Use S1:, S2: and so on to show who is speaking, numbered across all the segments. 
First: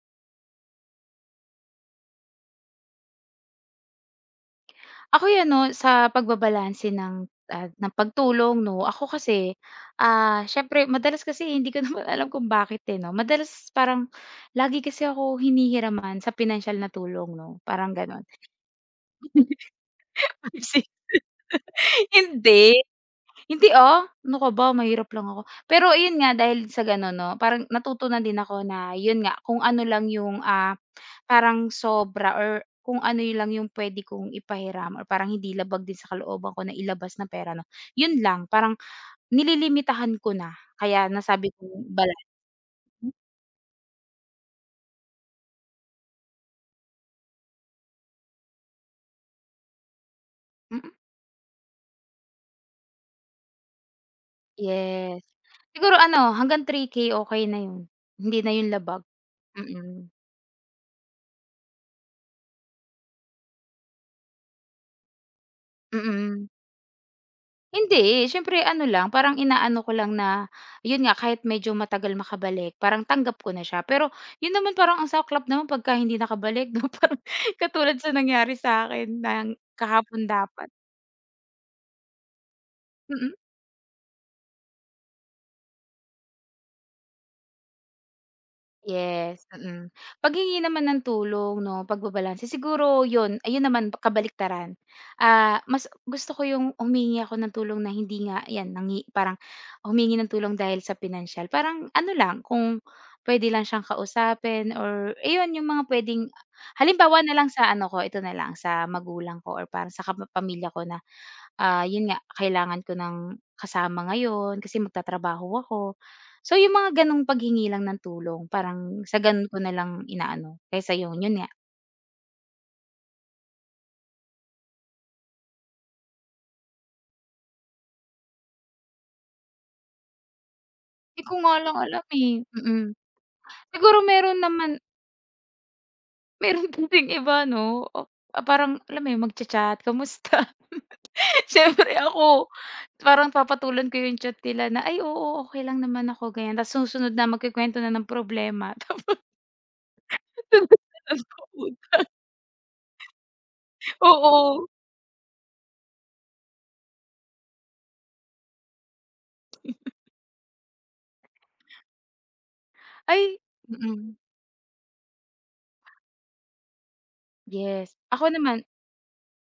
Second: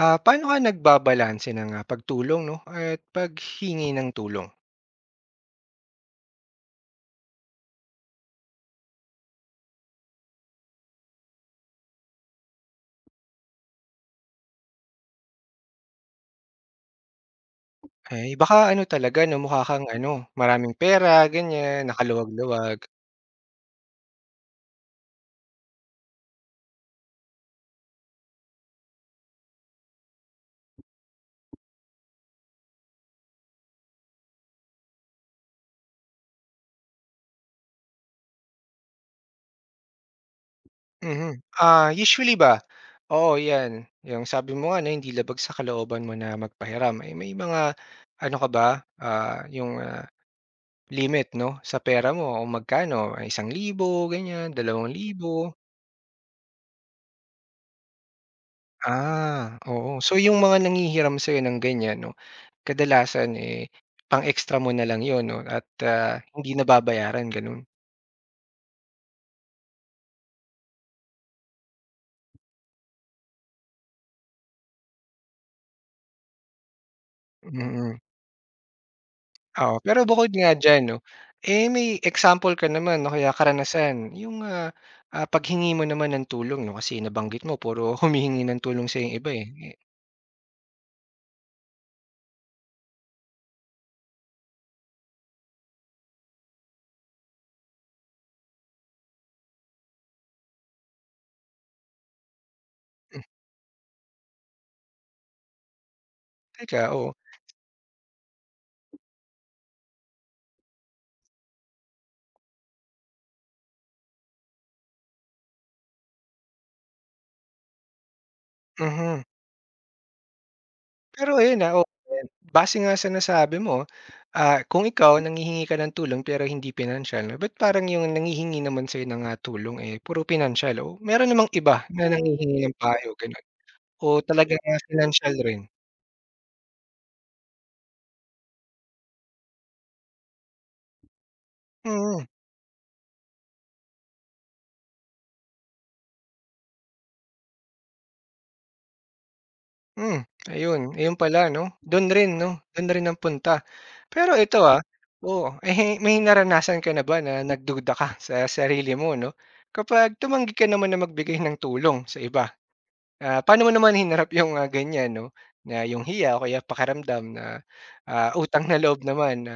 S1: Paano ka nagbabalanse ng, pagtulong 'no, at paghingi ng tulong?
S2: Ako'y ano, sa pagbabalanse ng pagtulong 'no, ako kasi, siyempre madalas kasi hindi ko naman alam kung bakit, eh, 'no. Madalas parang lagi kasi ako hinihiraman sa pinansiyal na tulong 'no, parang gano'n.
S1: Eh, baka ano talaga 'no, mukha kang ano, maraming
S2: Kasi
S1: pera ganyan, nakaluwag-luwag.
S2: hindi, hindi, ano ka ba mahirap lang ako. Pero ayun nga dahil sa gano'n 'no, parang natutunan din ako na yun nga kung ano lang yung, parang sobra or kung ano yun lang yung puwede kong ipahiram or parang hindi labag din sa kalooban ko na ilabas na pera 'no, yun lang parang nililimitahan ko na kaya
S1: Mhm.
S2: nasabi
S1: Ah,
S2: kong balanse.
S1: usually ba, oo 'yan, yung sabi mo nga na hindi labag sa kalooban mo na magpahiram, eh, may mga ano ka ba, yung,
S2: Mm,
S1: limit 'no, sa pera mo o magkano, 1,000 ganyan, dalawang
S2: yes.
S1: libo
S2: Siguro ano hanggang 3K okey na yun, hindi na yun labag.
S1: Oo.
S2: Mm,
S1: So, yung mga nanghihiram sa'yo ng ganyan 'no, kadalasan, eh, pang-extra mo na lang 'yun 'no, at,
S2: mm.
S1: hindi na babayaran gano'n.
S2: Hindi, siyempre ano lang, parang inaano ko lang na, yun nga kahit medyo matagal makabalik parang tanggap ko na siya. Pero yun naman parang ang saklap naman pagka hindi nakabalik 'no, parang
S1: Mm,
S2: katulad sa nangyari sa akin ng
S1: oo. Pero
S2: kahapon
S1: bukod nga
S2: dapat.
S1: diyan 'no, eh, may example ka naman o kaya
S2: Mm.
S1: karanasan yung, paghingi mo naman ng tulong 'no, kasi nabanggit mo puro humihingi ng tulong sa yung iba, eh.
S2: Yes,
S1: Eh.
S2: mm. Paghingi naman ng tulong 'no, pagbabalanse siguro 'yun, ayun naman kabaliktaran. Mas gusto ko yung humingi ako ng tulong na hindi nga 'yan parang humingi ng tulong dahil sa pinansiyal. Parang ano lang, kung
S1: Hmm.
S2: puwede lang siyang kausapin or ayun yung mga puwedeng
S1: Teka, oo.
S2: halimbawa na lang sa ano ko, ito na lang, sa magulang ko or parang sa pamilya ko na, 'yun nga, kailangan ko ng kasama ngayon kasi magtatrabaho ako. So, yung mga gano'ng paghingi lang ng tulong parang sa
S1: Mhm.
S2: gano'n ko na lang inaano kaysa yung
S1: Pero
S2: yun nga,
S1: ayun, oo, base nga sa nasabi mo, kung ikaw nanghihingi ka ng tulong pero hindi pinansiyal 'no, ba't parang yung nanghihingi naman sa'yo ng, tulong, eh, puro pinansiyal, o
S2: di
S1: meron
S2: ko
S1: namang
S2: nga lang
S1: iba
S2: alam,
S1: na nanghihingi
S2: eh,
S1: ng
S2: mm.
S1: payo gano'n,
S2: Siguro
S1: o
S2: meron
S1: talagang,
S2: naman
S1: pinansiyal rin?
S2: meron kasing iba 'no, parang alam mo yun magcha-chat, "Kamusta?" Siyempre
S1: Mm.
S2: ako parang papatulan ko yung chat nila na, "Ay oo, okey lang naman ako," ganyan ta's susunod na magkukuwento na ng problema tapos
S1: Hmm. Ayun, ayun pala 'no,
S2: sunod-sunod.
S1: do'n rin 'no, do'n rin ang punta. Pero ito,
S2: Oo,
S1: oo, eh, may naranasan ka na ba na nagduda ka sa sarili mo 'no, kapag tumanggi ka naman na magbigay ng tulong sa iba?
S2: ay
S1: Paano mo naman
S2: mm,
S1: hinarap yung, ganyan 'no, na yung hiya, o kaya pakiramdam na,
S2: yes. Ako naman
S1: utang na loob naman na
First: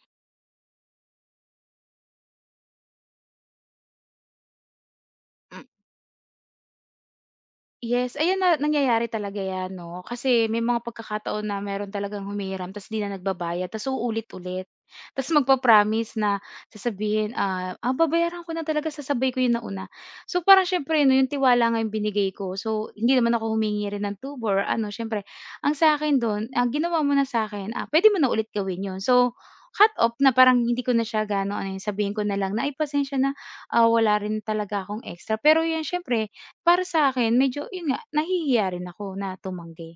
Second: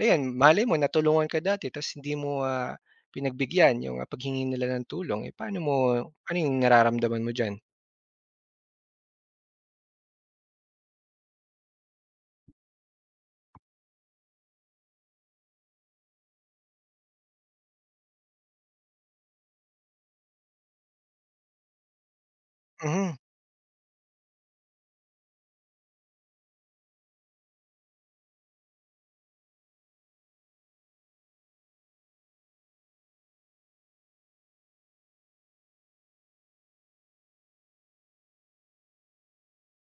S1: ayan, malay mo natulungan ka dati ta's hindi mo, pinagbigyan yung, paghingi nila ng tulong, eh, paano
S2: mm.
S1: mo, ano yung nararamdaman mo diyan?
S2: Yes, ayan na nangyayari talaga 'yan 'no, kasi may mga pagkakataon na meron talagang humihiram ta's 'di na nagbabayad ta's uulit-ulit. Ta's magpa-promise na sasabihin, "Ah, babayaran ko na talaga, sasabay ko yung nauna." So, parang siyempre 'no, yung tiwala nga yung binigay ko. So,
S1: Mhm.
S2: hindi naman ako humingi rin ng tubo or ano, siyempre ang sa'kin do'n, "Ginawa mo na sa'kin, ah, puwede mo na ulit gawin 'yun." So, cut off na parang hindi ko na siya gaano ano, sabihin ko na lang na, "Ay, pasensya na, wala rin talaga akong extra." Pero 'yun siyempre para sa'kin medyo yun nga, nahihiya rin ako na tumanggi.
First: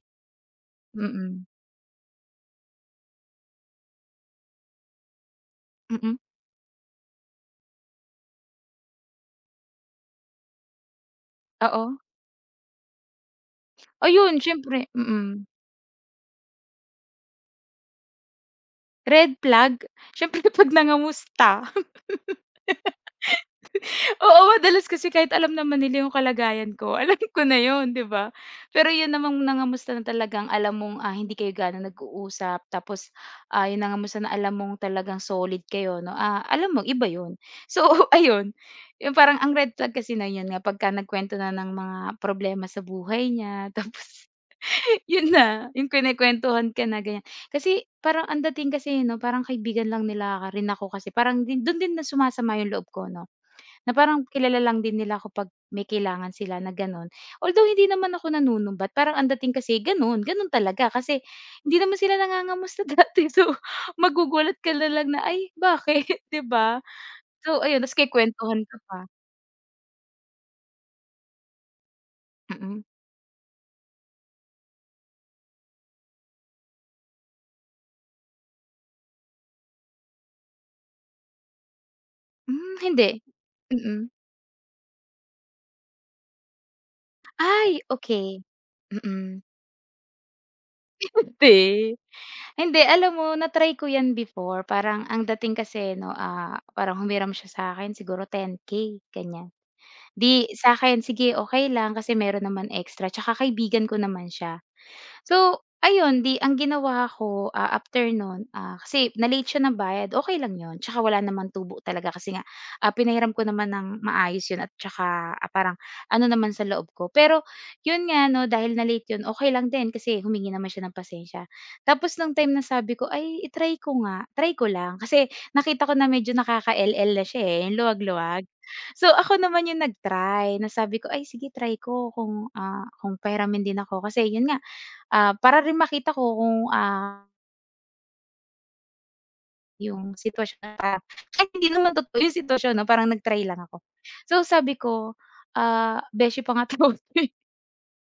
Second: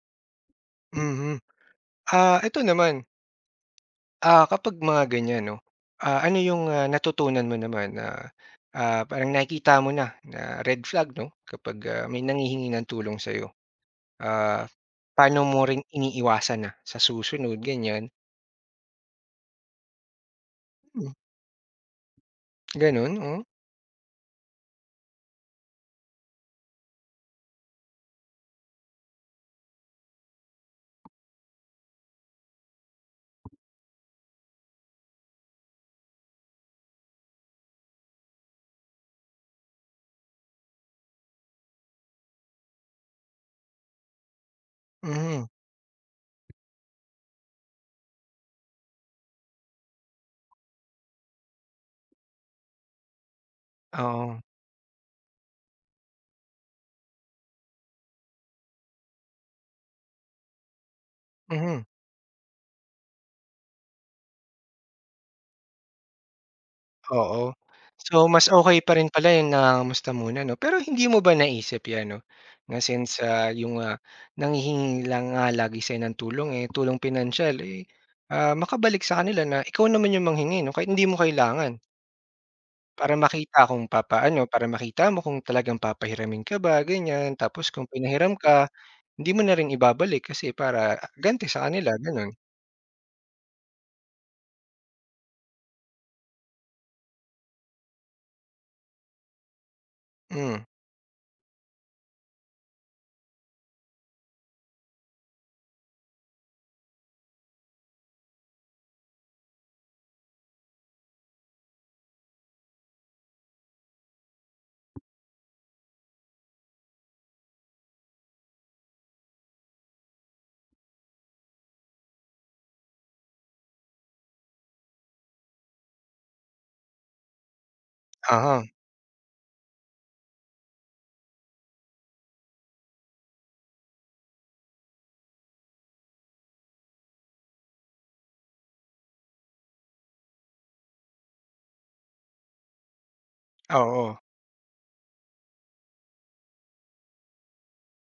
S1: Mhm.
S2: Mm,
S1: Ito naman, kapag mga ganyan 'no,
S2: mm,
S1: ano yung, natutunan mo naman na, parang nakikita mo na na red flag 'no, kapag,
S2: oo.
S1: may nanghihingi ng tulong sa'yo?
S2: Ayun
S1: Ah,
S2: siyempre
S1: paano
S2: mm.
S1: mo rin iniiwasan na sa susunod ganyan?
S2: Red flag, siyempre 'pag
S1: Hmm,
S2: nangamusta.
S1: gano'n, oh,
S2: Oo, madalas kasi kahit alam naman nila yung kalagayan ko, alam ko na yun, 'di ba? Pero yun namang nangangamusta na talagang alam mong, hindi kayo ganon nag-uusap tapos, yung nangangamusta na alam mong talagang solid kayo 'no, alam mo iba yun. So ayun, yung parang ang red flag kasi na yun nga pagka nagkuwento na ng mga problema sa buhay niya tapos yun
S1: mhm,
S2: na, yung kinukuwentuhan ka na ganyan. Kasi parang ang dating kasi 'no, parang kaibigan lang nila ka rin ako kasi parang din dun din na sumasama yung loob ko 'no. Na parang
S1: oo,
S2: kilala lang din nila ako 'pag may kailangan sila na gano'n. Although hindi naman ako nanunumbat, parang ang dating kasi gano'n, gano'n talaga. Kasi hindi
S1: mhm,
S2: naman sila nangangamusta dati. So, magugulat ka na lang na, "Ay, bakit?" 'di ba?
S1: oo.
S2: So, ayun ta's
S1: So, mas
S2: kukuwentuhan
S1: okay
S2: ka
S1: pa
S2: pa.
S1: rin pala yung nangangamusta muna 'no? Pero hindi mo ba naisip 'yan 'no,
S2: Mm-mm.
S1: na
S2: Mm.
S1: since, yung, nanghihingi lang nga lagi sa'yo ng tulong, eh, tulong pinansyal, eh, makabalik sa kanila na ikaw naman yung manghingi 'no, kahit hindi mo kailangan.
S2: Hmm, hindi. Mm.
S1: Para makita mo kung talagang papahiramin ka ba ganyan, tapos
S2: Ay,
S1: kung pinahiram
S2: okay.
S1: ka, hindi mo
S2: Mm.
S1: na rin ibabalik kasi para ganti sa kanila
S2: Hindi.
S1: gano'n.
S2: Hindi, alam mo na-try ko 'yan before. Parang ang dating kasi 'no, parang humiram siya sa akin siguro 10K, ganyan. 'Di
S1: Hmm,
S2: sa'kin sige okey lang kasi meron naman extra, 'tsaka kaibigan ko naman siya. So, ayun 'di ang ginawa ko, after no'n, kasi na-late siya ng bayad, okay lang 'yun. Tsaka wala naman tubo talaga kasi nga, pinahiram ko naman ng maayos 'yun at tsaka, parang ano naman sa loob ko. Pero 'yun nga 'no, dahil na-late 'yun, okay lang din kasi humingi naman siya ng pasensya. Tapos nung time na sabi ko, "Ay i-try ko nga, try ko lang." Kasi nakita ko na medyo nakaka-LL na siya, eh, yung luwag-luwag.
S1: oo,
S2: So, ako naman yung nag-try na sabi ko, "Ay sige try ko kung pahiramin din ako." Kasi 'yun nga, para rin makita ko kung, yung sitwasyon na parang kahit hindi naman totoo yung sitwasyon 'no, parang nag-try lang ako.
S1: oo,
S2: So sabi ko, beshi pa nga tawag ko, eh.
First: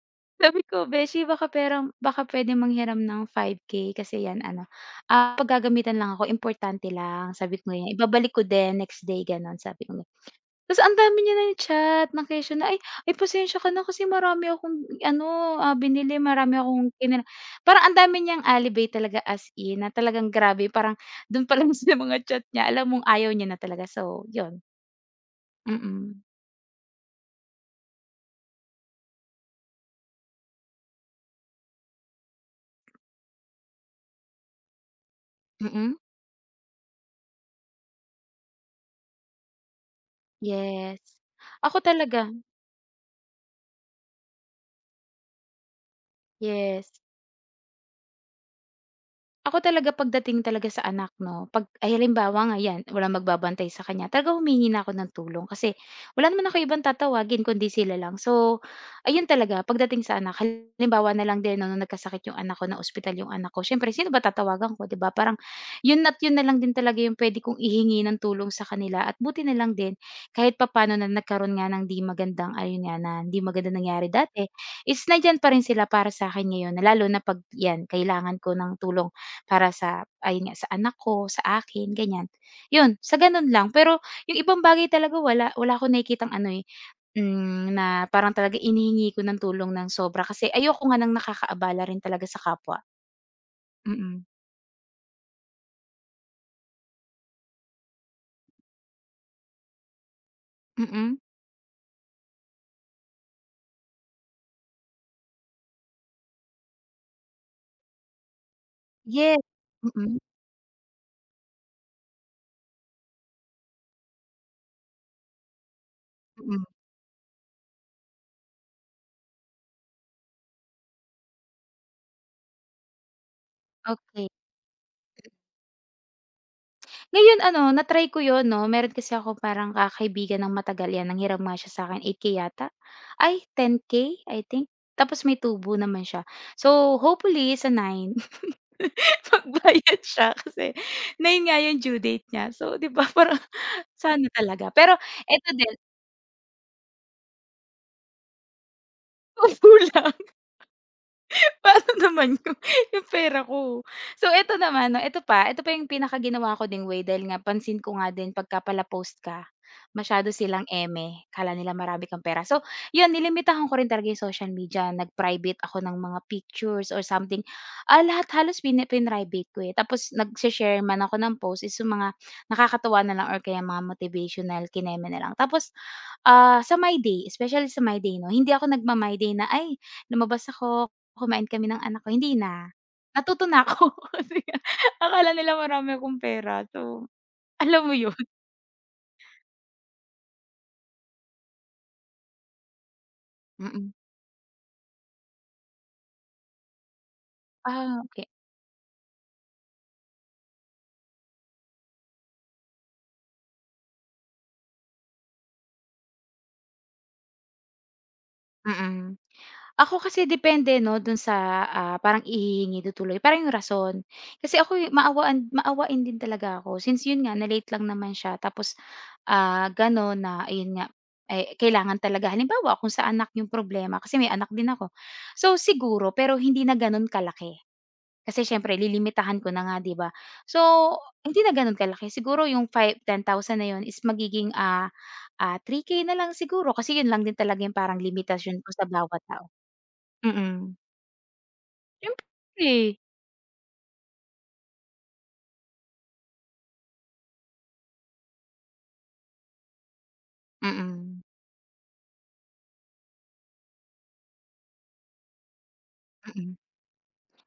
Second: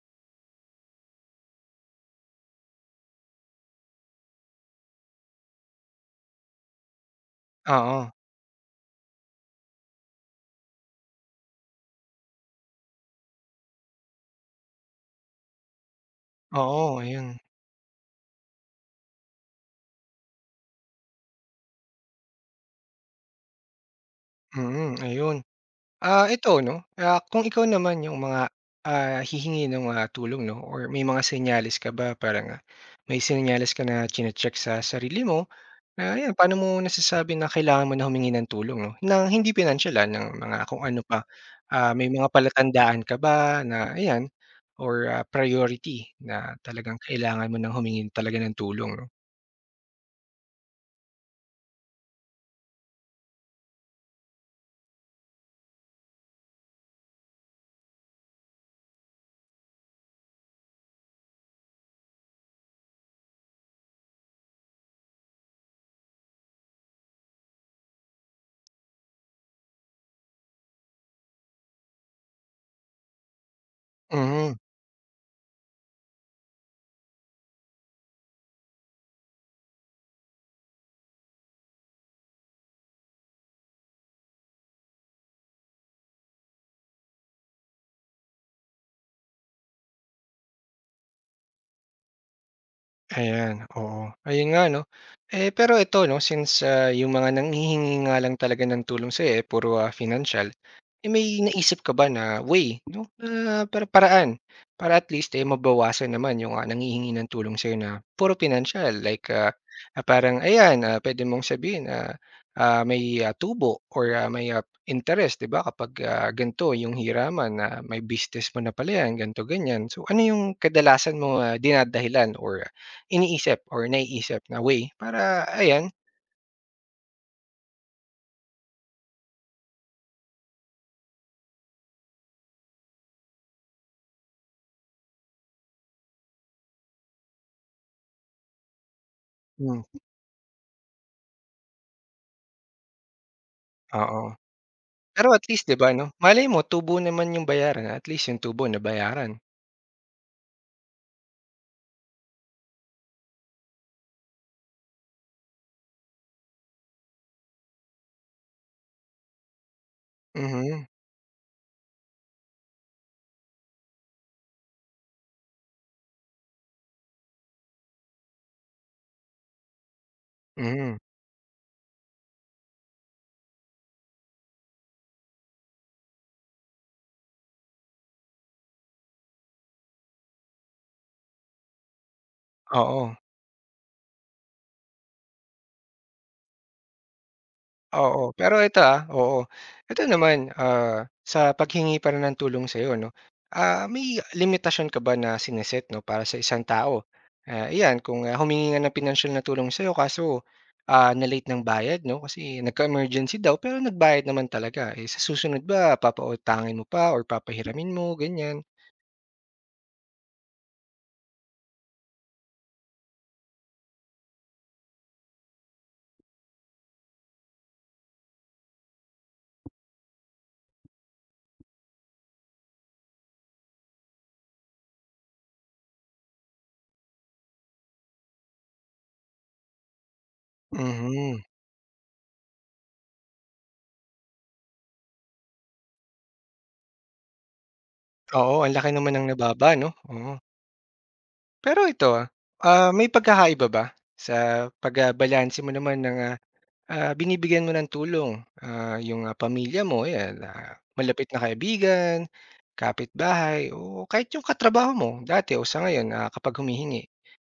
S2: Sabi ko, "Beshi baka pera baka puwede manghiram ng 5K kasi 'yan ano, paggagamitan lang ako, importante lang." Sabi ko ganyan,
S1: oo,
S2: "Ibabalik ko din next day," gano'n sabi ko. Tas ang dami niya ng chat ng kesyo na, ay pasensya ka na kasi marami akong ano, binili, marami akong
S1: oo,
S2: kinano"
S1: ayun,
S2: parang ang dami niyang alibay talaga as in na talagang grabe parang dun pa lang sa mga chat niya alam mong ayaw niya na talaga. So yun,
S1: mm, ayun.
S2: mm.
S1: Ito 'no, kung ikaw naman yung mga, hihingi ng mga tulong 'no, or may mga senyales ka ba, parang, may senyales ka na chine-check sa sarili mo.
S2: Mm,
S1: Ayan, paano mo nasasabi na kailangan mo na humingi ng tulong 'no, ng hindi pinansiyal, ng mga kung
S2: yes.
S1: ano pa,
S2: Ako
S1: may
S2: talaga,
S1: mga palatandaan ka ba na ayan, or, priority na
S2: yes.
S1: talagang kailangan mo ng humingi talaga ng tulong 'no?
S2: Ako talaga pagdating talaga sa anak 'no, 'pag ay halimbawa nga 'yan, walang magbabantay sa kanya, talaga humihingi na ako ng tulong kasi wala naman ako ibang tatawagin kundi sila lang. So, ayun talaga pagdating sa anak, halimbawa na lang din 'no, nung nagkasakit yung anak ko, na ospital yung anak ko, siyempre sino ba tatawagan ko, 'di ba? Parang yun at yun na lang din talaga yung puwede kong ihingi ng tulong sa kanila at buti na lang din kahit papaano na nagkaroon nga ng 'di magandang ayun nga, na hindi magandang nangyari dati,
S1: Mhm.
S2: is nandiyan pa rin sila para sa'kin ngayon na lalo na 'pag 'yan, kailangan ko ng tulong. Para sa ayun nga, sa anak ko, sa akin, ganyan. Yun, sa gano'n lang. Pero yung ibang bagay talaga wala wala akong nakikitang ano, eh, na parang talaga hinihingi ko ng tulong ng sobra kasi ayoko nga ng nakakaabala rin talaga sa kapwa.
S1: Ayan,
S2: Mm,
S1: oo.
S2: mm.
S1: Ayun nga 'no. Eh, pero ito 'no, since, yung mga nanghihingi nga lang talaga ng tulong sa'yo, eh, puro, financial,
S2: Mm,
S1: eh,
S2: mm.
S1: may naisip ka ba na way 'no, na para paraan, para at least, eh, mabawasan naman yung, nanghihingi ng tulong sa'yo na puro financial. Like,
S2: Yes. Mm,
S1: parang ayan, puwede mong sabihin na, may, tubo, or, may, interest, 'di ba kapag,
S2: mm,
S1: ganito yung hiraman na may business mo na pala yan, ganito, ganyan. So, ano yung kadalasan mo, dinadahilan, or iniisip or
S2: okay.
S1: naiisip na way para ayan?
S2: Ngayon ano, na-try ko yun 'no, meron kasi ako parang, ng matagal yan, nanghiram nga siya sa'kin 8K yata? Ay, 10K, I think. Tapos may tubo naman siya. So, hopefully sa nine
S1: Hmm.
S2: magbayad siya kasi na yun nga yung due date niya. So, 'di ba parang sana
S1: Oo.
S2: talaga. Pero
S1: Pero at
S2: eto
S1: least
S2: din,
S1: 'di ba 'no, malay mo tubo naman yung bayaran, at least yung tubo nabayaran.
S2: kukulang. Paano naman yung pera ko? So eto naman 'no, eto pa yung pinakaginawa ko ding way dahil nga pansin ko nga din pagka pala-post ka, masyado silang
S1: Mhm.
S2: eme, kala nila marami kang pera. So yun, nilimitahan ko rin talaga yung social media, nag-private ako ng mga pictures or something. Lahat halos pini private ko, eh, tapos nagse-share
S1: Mhm,
S2: man ako ng post is yung mga nakakatuwa na lang or kaya mga motivational, kineme na lang. Tapos, sa My Day, especially sa My Day 'no, hindi ako nagma-My Day na, "Ay, lumabas ako, kumain kami ng anak ko, hindi na."
S1: oo.
S2: Natuto na ako kasi nga akala nila marami akong pera so alam mo yun?
S1: Oo, pero ito, oo. Ito naman, sa paghingi pa rin ng tulong sa'yo 'no,
S2: Mm.
S1: may limitasyon ka ba na sineset 'no, para sa isang tao? Iyan
S2: Ah,
S1: kung,
S2: okey.
S1: humingi nga ng pinansiyal na tulong sa'yo, kaso, na-late ng bayad 'no, kasi nagka-emergency daw, pero nagbayad naman talaga, eh, sa susunod ba papautangin mo pa or papahiramin mo, ganyan?
S2: Mm. Ako kasi depende 'no, dun sa, parang ihihingi tutuloy, parang yung rason. Kasi ako'y maawaan maawain din talaga ako since yun nga na-late lang naman siya tapos, gano'n na ayun nga, eh, kailangan talaga halimbawa kung sa anak yung problema kasi may anak din ako. So, siguro pero hindi na gano'n kalaki. Kasi siyempre lilimitahan ko na nga 'di ba? So, hindi
S1: Mhm.
S2: na gano'n kalaki siguro yung 10,000 na yun is magiging, 3K na lang siguro kasi yun lang din talaga yung parang
S1: Oo,
S2: limitasyon ko
S1: ang
S2: sa
S1: laki naman
S2: bawat
S1: ng
S2: tao.
S1: nababa 'no, oo.
S2: Mm,
S1: Pero ito,
S2: siyempre,
S1: may pagkakaiba ba sa pag, mo naman ng, binibigyan mo ng tulong, yung, pamilya mo, ayan,
S2: mm,
S1: malapit na kaibigan, kapitbahay, o kahit yung katrabaho mo dati o sa ngayon,
S2: mm.
S1: kapag humihingi,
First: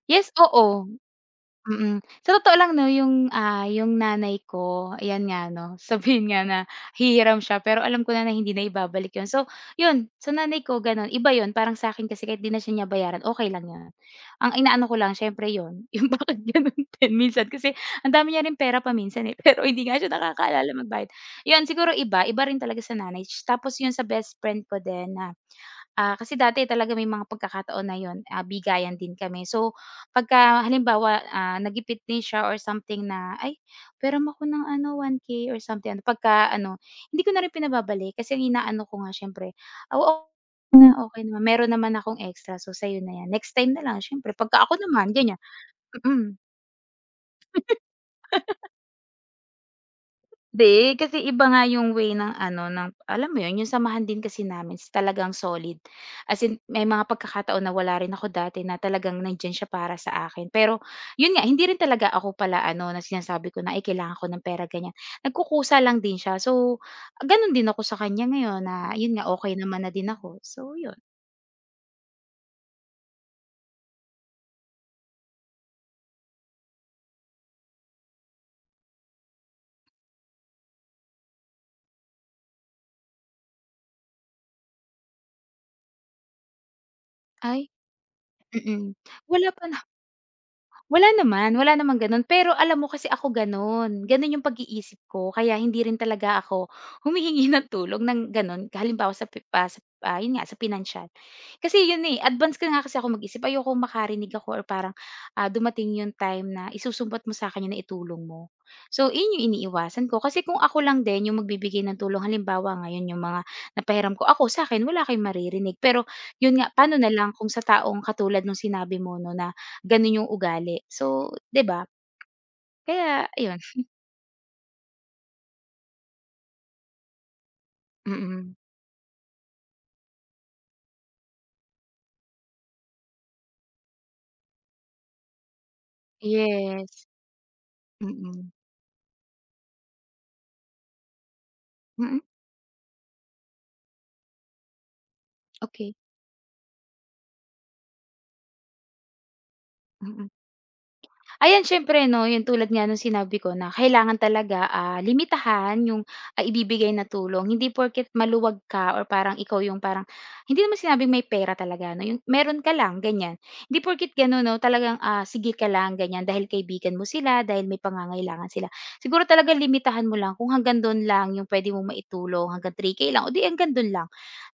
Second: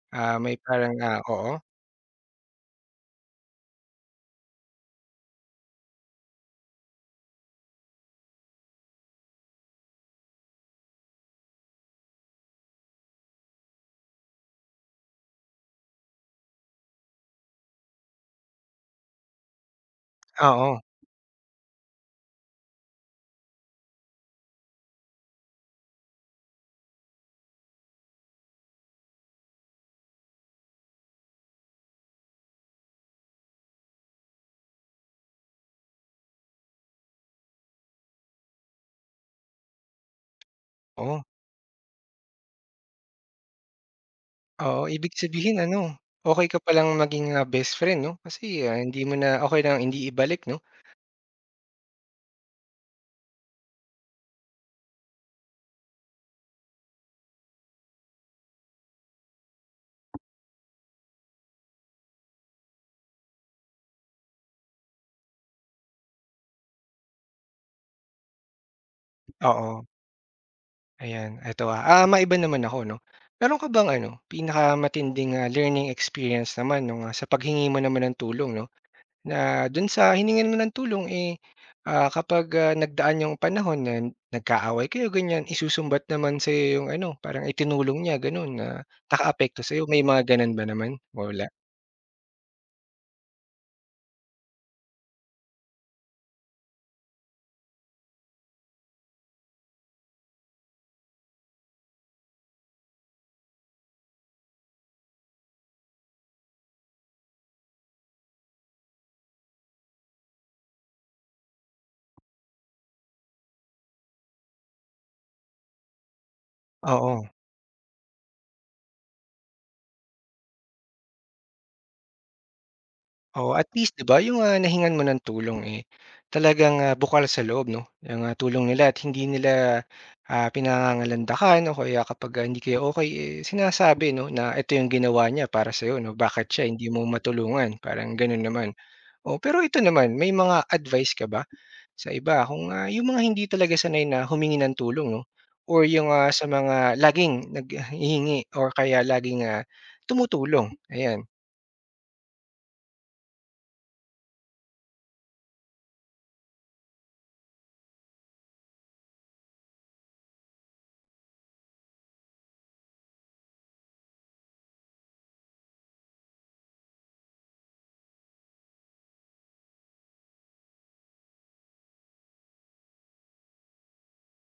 S2: Yes,
S1: may
S2: oo,
S1: parang, oo,
S2: mm. Sa totoo lang 'no yung nanay ko ayan nga 'no, sabihin nga na hihiram siya pero alam ko na na hindi na ibabalik yun. So yun, sa nanay ko gano'n, iba yun parang sa'kin kasi kahit di na siya niya bayaran okey lang yun. Ang inaano ko lang siyempre yun, yung bakit gano'n din minsan kasi ang dami niya ring pera paminsan, eh, pero hindi nga siya nakakaalala
S1: oo,
S2: magbayad. Yun siguro iba, iba rin talaga sa nanay tapos yun sa best friend ko din na kasi dati talaga may mga pagkakataon na yun, bigayan din kami. So, pagka halimbawa, nagipit din siya or something na, "Ay, pero ako ng ano 1K or something." Ano, pagka ano, hindi ko na rin pinababalik kasi ang inaano ko nga siyempre, "Oo na,
S1: oo,
S2: okay naman, meron naman akong extra so sa'yo na 'yan, next time na lang." Siyempre pagka ako
S1: oo. Ibig
S2: naman ganyan,
S1: sabihin ano,
S2: mm.
S1: okey ka palang maging, best friend 'no, kasi, hindi mo na, okey lang hindi ibalik 'no?
S2: Hindi, kasi iba nga yung way ng ano, ng alam mo yun, yung samahan din kasi namin is talagang solid. As in, may mga pagkakataon na wala rin ako dati na talagang nandiyan siya para sa akin. Pero yun nga, hindi rin talaga ako pala na sinasabi ko na, "Ay, kailangan ko ng pera," ganyan. Nagkukusa lang din siya. So, ganun din ako sa kanya ngayon na yun nga, okay
S1: Oo,
S2: naman na din ako. So yun,
S1: ayan. Eto, maiba naman ako 'no. Meron ka bang ano, pinakamatinding, learning experience naman nung, sa paghingi mo naman ng tulong 'no? Na dun sa hiningan mo ng tulong, eh, kapag, nagdaan yung panahon na nagkaaway kayo ganyan, isusumbat naman sa yung ano, parang
S2: ay
S1: itinulong niya gano'n
S2: mm
S1: na
S2: mm. Wala
S1: nakaapekto
S2: pa
S1: sa'yo, may mga gano'n ba naman o wala?
S2: Wala naman gano'n. Pero alam mo kasi ako gano'n, gano'n yung pag-iisip ko kaya hindi rin talaga ako humihingi ng tulong ng gano'n halimbawa sa pi pa sa ah, yun nga sa pinansyal. Kasi yun, eh, advance ka nga kasi ako mag-isip ayoko makarinig ako or parang, dumating yung time na isusumbat mo sa'kin yun na itulong mo. So yun yung iniiwasan ko kasi kung ako lang din yung magbibigay ng tulong halimbawa ngayon yung mga napahiram ko, ako sa akin wala kayong maririnig, pero yun nga paano na
S1: Oo,
S2: lang kung sa taong katulad nung sinabi mo 'no na ganun yung ugali. So, 'di ba? Kaya
S1: oo,
S2: ayun,
S1: at least 'di ba yung, nahingan mo ng tulong, eh, talagang, bukal sa loob 'no, yung,
S2: mm.
S1: tulong nila, at hindi nila, pinangangalandakan, o kaya kapag, hindi kayo okey, eh, sinasabi 'no na ito yung ginawa niya para sa 'no, bakit siya hindi mo
S2: Yes,
S1: matulungan, parang gano'n
S2: mm.
S1: naman. Oh, pero ito naman, may mga advice ka ba sa
S2: Mm,
S1: iba, kung, yung mga hindi talaga sanay na humingi ng tulong 'no, or
S2: okey,
S1: yung, sa mga laging naghihingi or kaya laging,
S2: mm.
S1: tumutulong, ayan.
S2: Ayan, siyempre 'no, yung tulad nga nung sinabi ko na kailangan talaga, limitahan yung, ibibigay na tulong. Hindi porket maluwag ka or parang ikaw yung parang hindi naman sinabing may pera talaga 'no, yung meron ka lang, ganyan. Hindi porket gano'n 'no, talagang, sige ka lang ganyan dahil kaibigan mo sila, dahil may pangangailangan sila. Siguro talaga limitahan mo lang kung hanggang dun lang yung puwede mo maitulong, hanggang 3K lang o 'di hanggang dun lang.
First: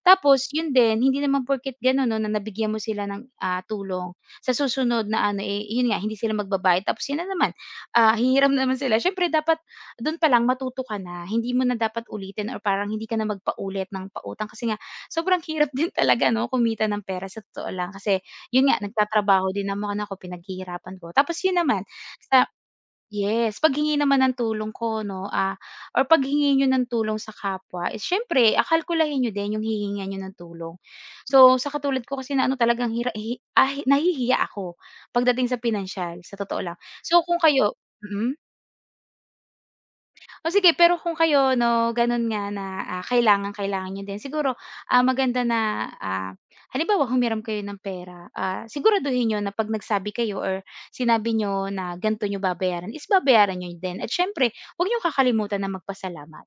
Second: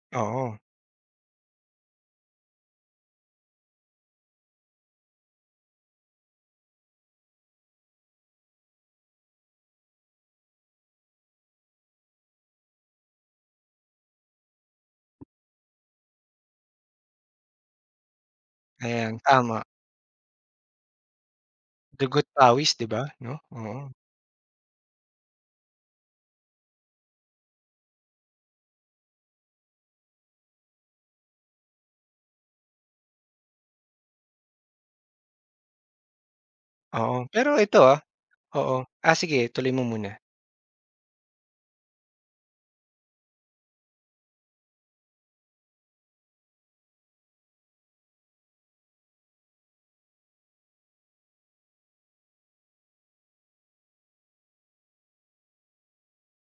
S2: Tapos
S1: Oo,
S2: yun din, hindi naman porket gano'n 'no, na nabigyan mo sila ng, tulong sa susunod na ano, eh, yun nga hindi sila magbabayad tapos yun na naman, hihiram naman sila. Siyempre dapat dun palang matuto ka na, hindi mo na dapat ulitin or parang hindi ka na magpaulit ng pautang kasi nga sobrang hirap din talaga 'no, kumita ng pera sa totoo lang kasi yun nga
S1: ayan,
S2: nagtatrabaho
S1: tama.
S2: din naman ako, pinaghihirapan ko. Tapos yun naman
S1: Dugo't
S2: sa
S1: pawis 'di ba 'no?
S2: Yes,
S1: Oo,
S2: paghingi naman ng tulong ko 'no, or paghingi niyo ng tulong sa kapwa is siyempre, kalkulahin niyo din yung hihingan niyo ng tulong. So, sa katulad ko kasi na ano talagang nahihiya ako pagdating sa pinansiyal, sa totoo lang.
S1: oo.
S2: So, kung
S1: Pero
S2: kayo
S1: ito,
S2: mm.
S1: oo. Sige, tuloy mo muna.
S2: O sige, pero kung kayo 'no, gano'n nga na, kailangang-kailangan niyo din, siguro, maganda na, halimbawa humiram kayo ng pera, siguraduhin niyo na 'pag nagsabi kayo or sinabi niyo na ganito niyo babayaran is babayaran niyo din at siyempre huwag niyong kakalimutan na magpasalamat.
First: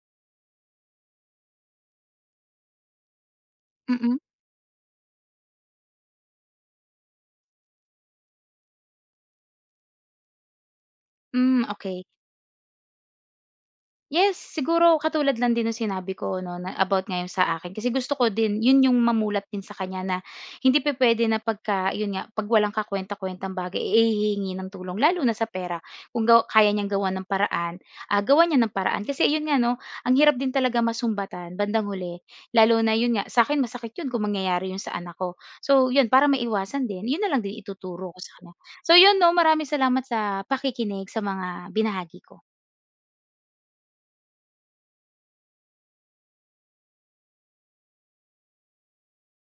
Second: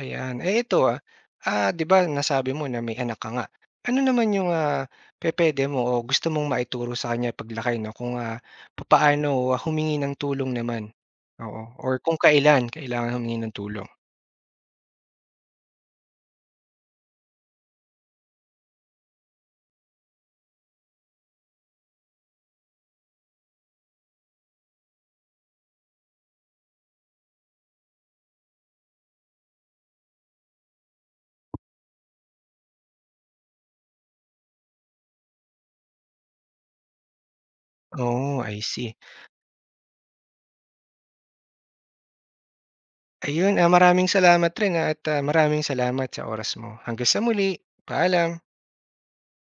S1: Ayan. Eh, ito, 'di ba nasabi mo na may anak ka nga. Ano
S2: Mm-mm.
S1: naman yung, pupuwede mo o gusto mong maituro sa kanya paglaki 'no, kung, papaano humingi ng tulong naman?
S2: Mm, hmm,
S1: Oo, or
S2: okey.
S1: kung kailan kailangan humingi ng tulong.
S2: Yes, siguro katulad lang din nung sinabi ko 'no, na about ngayon sa akin kasi gusto ko din yun yung mamulat din sa kanya na hindi pa pwede na pagka yun nga, 'pag walang kakuwenta-kuwentang bagay, eh, hihingi ng tulong lalo na sa pera. Kung gawa kaya niyang gawan ng paraan, gawan niya ng paraan. Kasi yun nga 'no, ang hirap din talaga masumbatan bandang huli, lalo na yun nga, sa'kin masakit yun kung mangyayari yun sa anak ko. So yun, para maiwasan din, yun na lang din ituturo ko sa
S1: Oh,
S2: kanya.
S1: I see.
S2: So yun 'no, maraming salamat sa pakikinig sa mga binahagi ko.
S1: Ayun, maraming salamat rin, at, maraming salamat sa oras mo. Hanggang sa muli, paalam.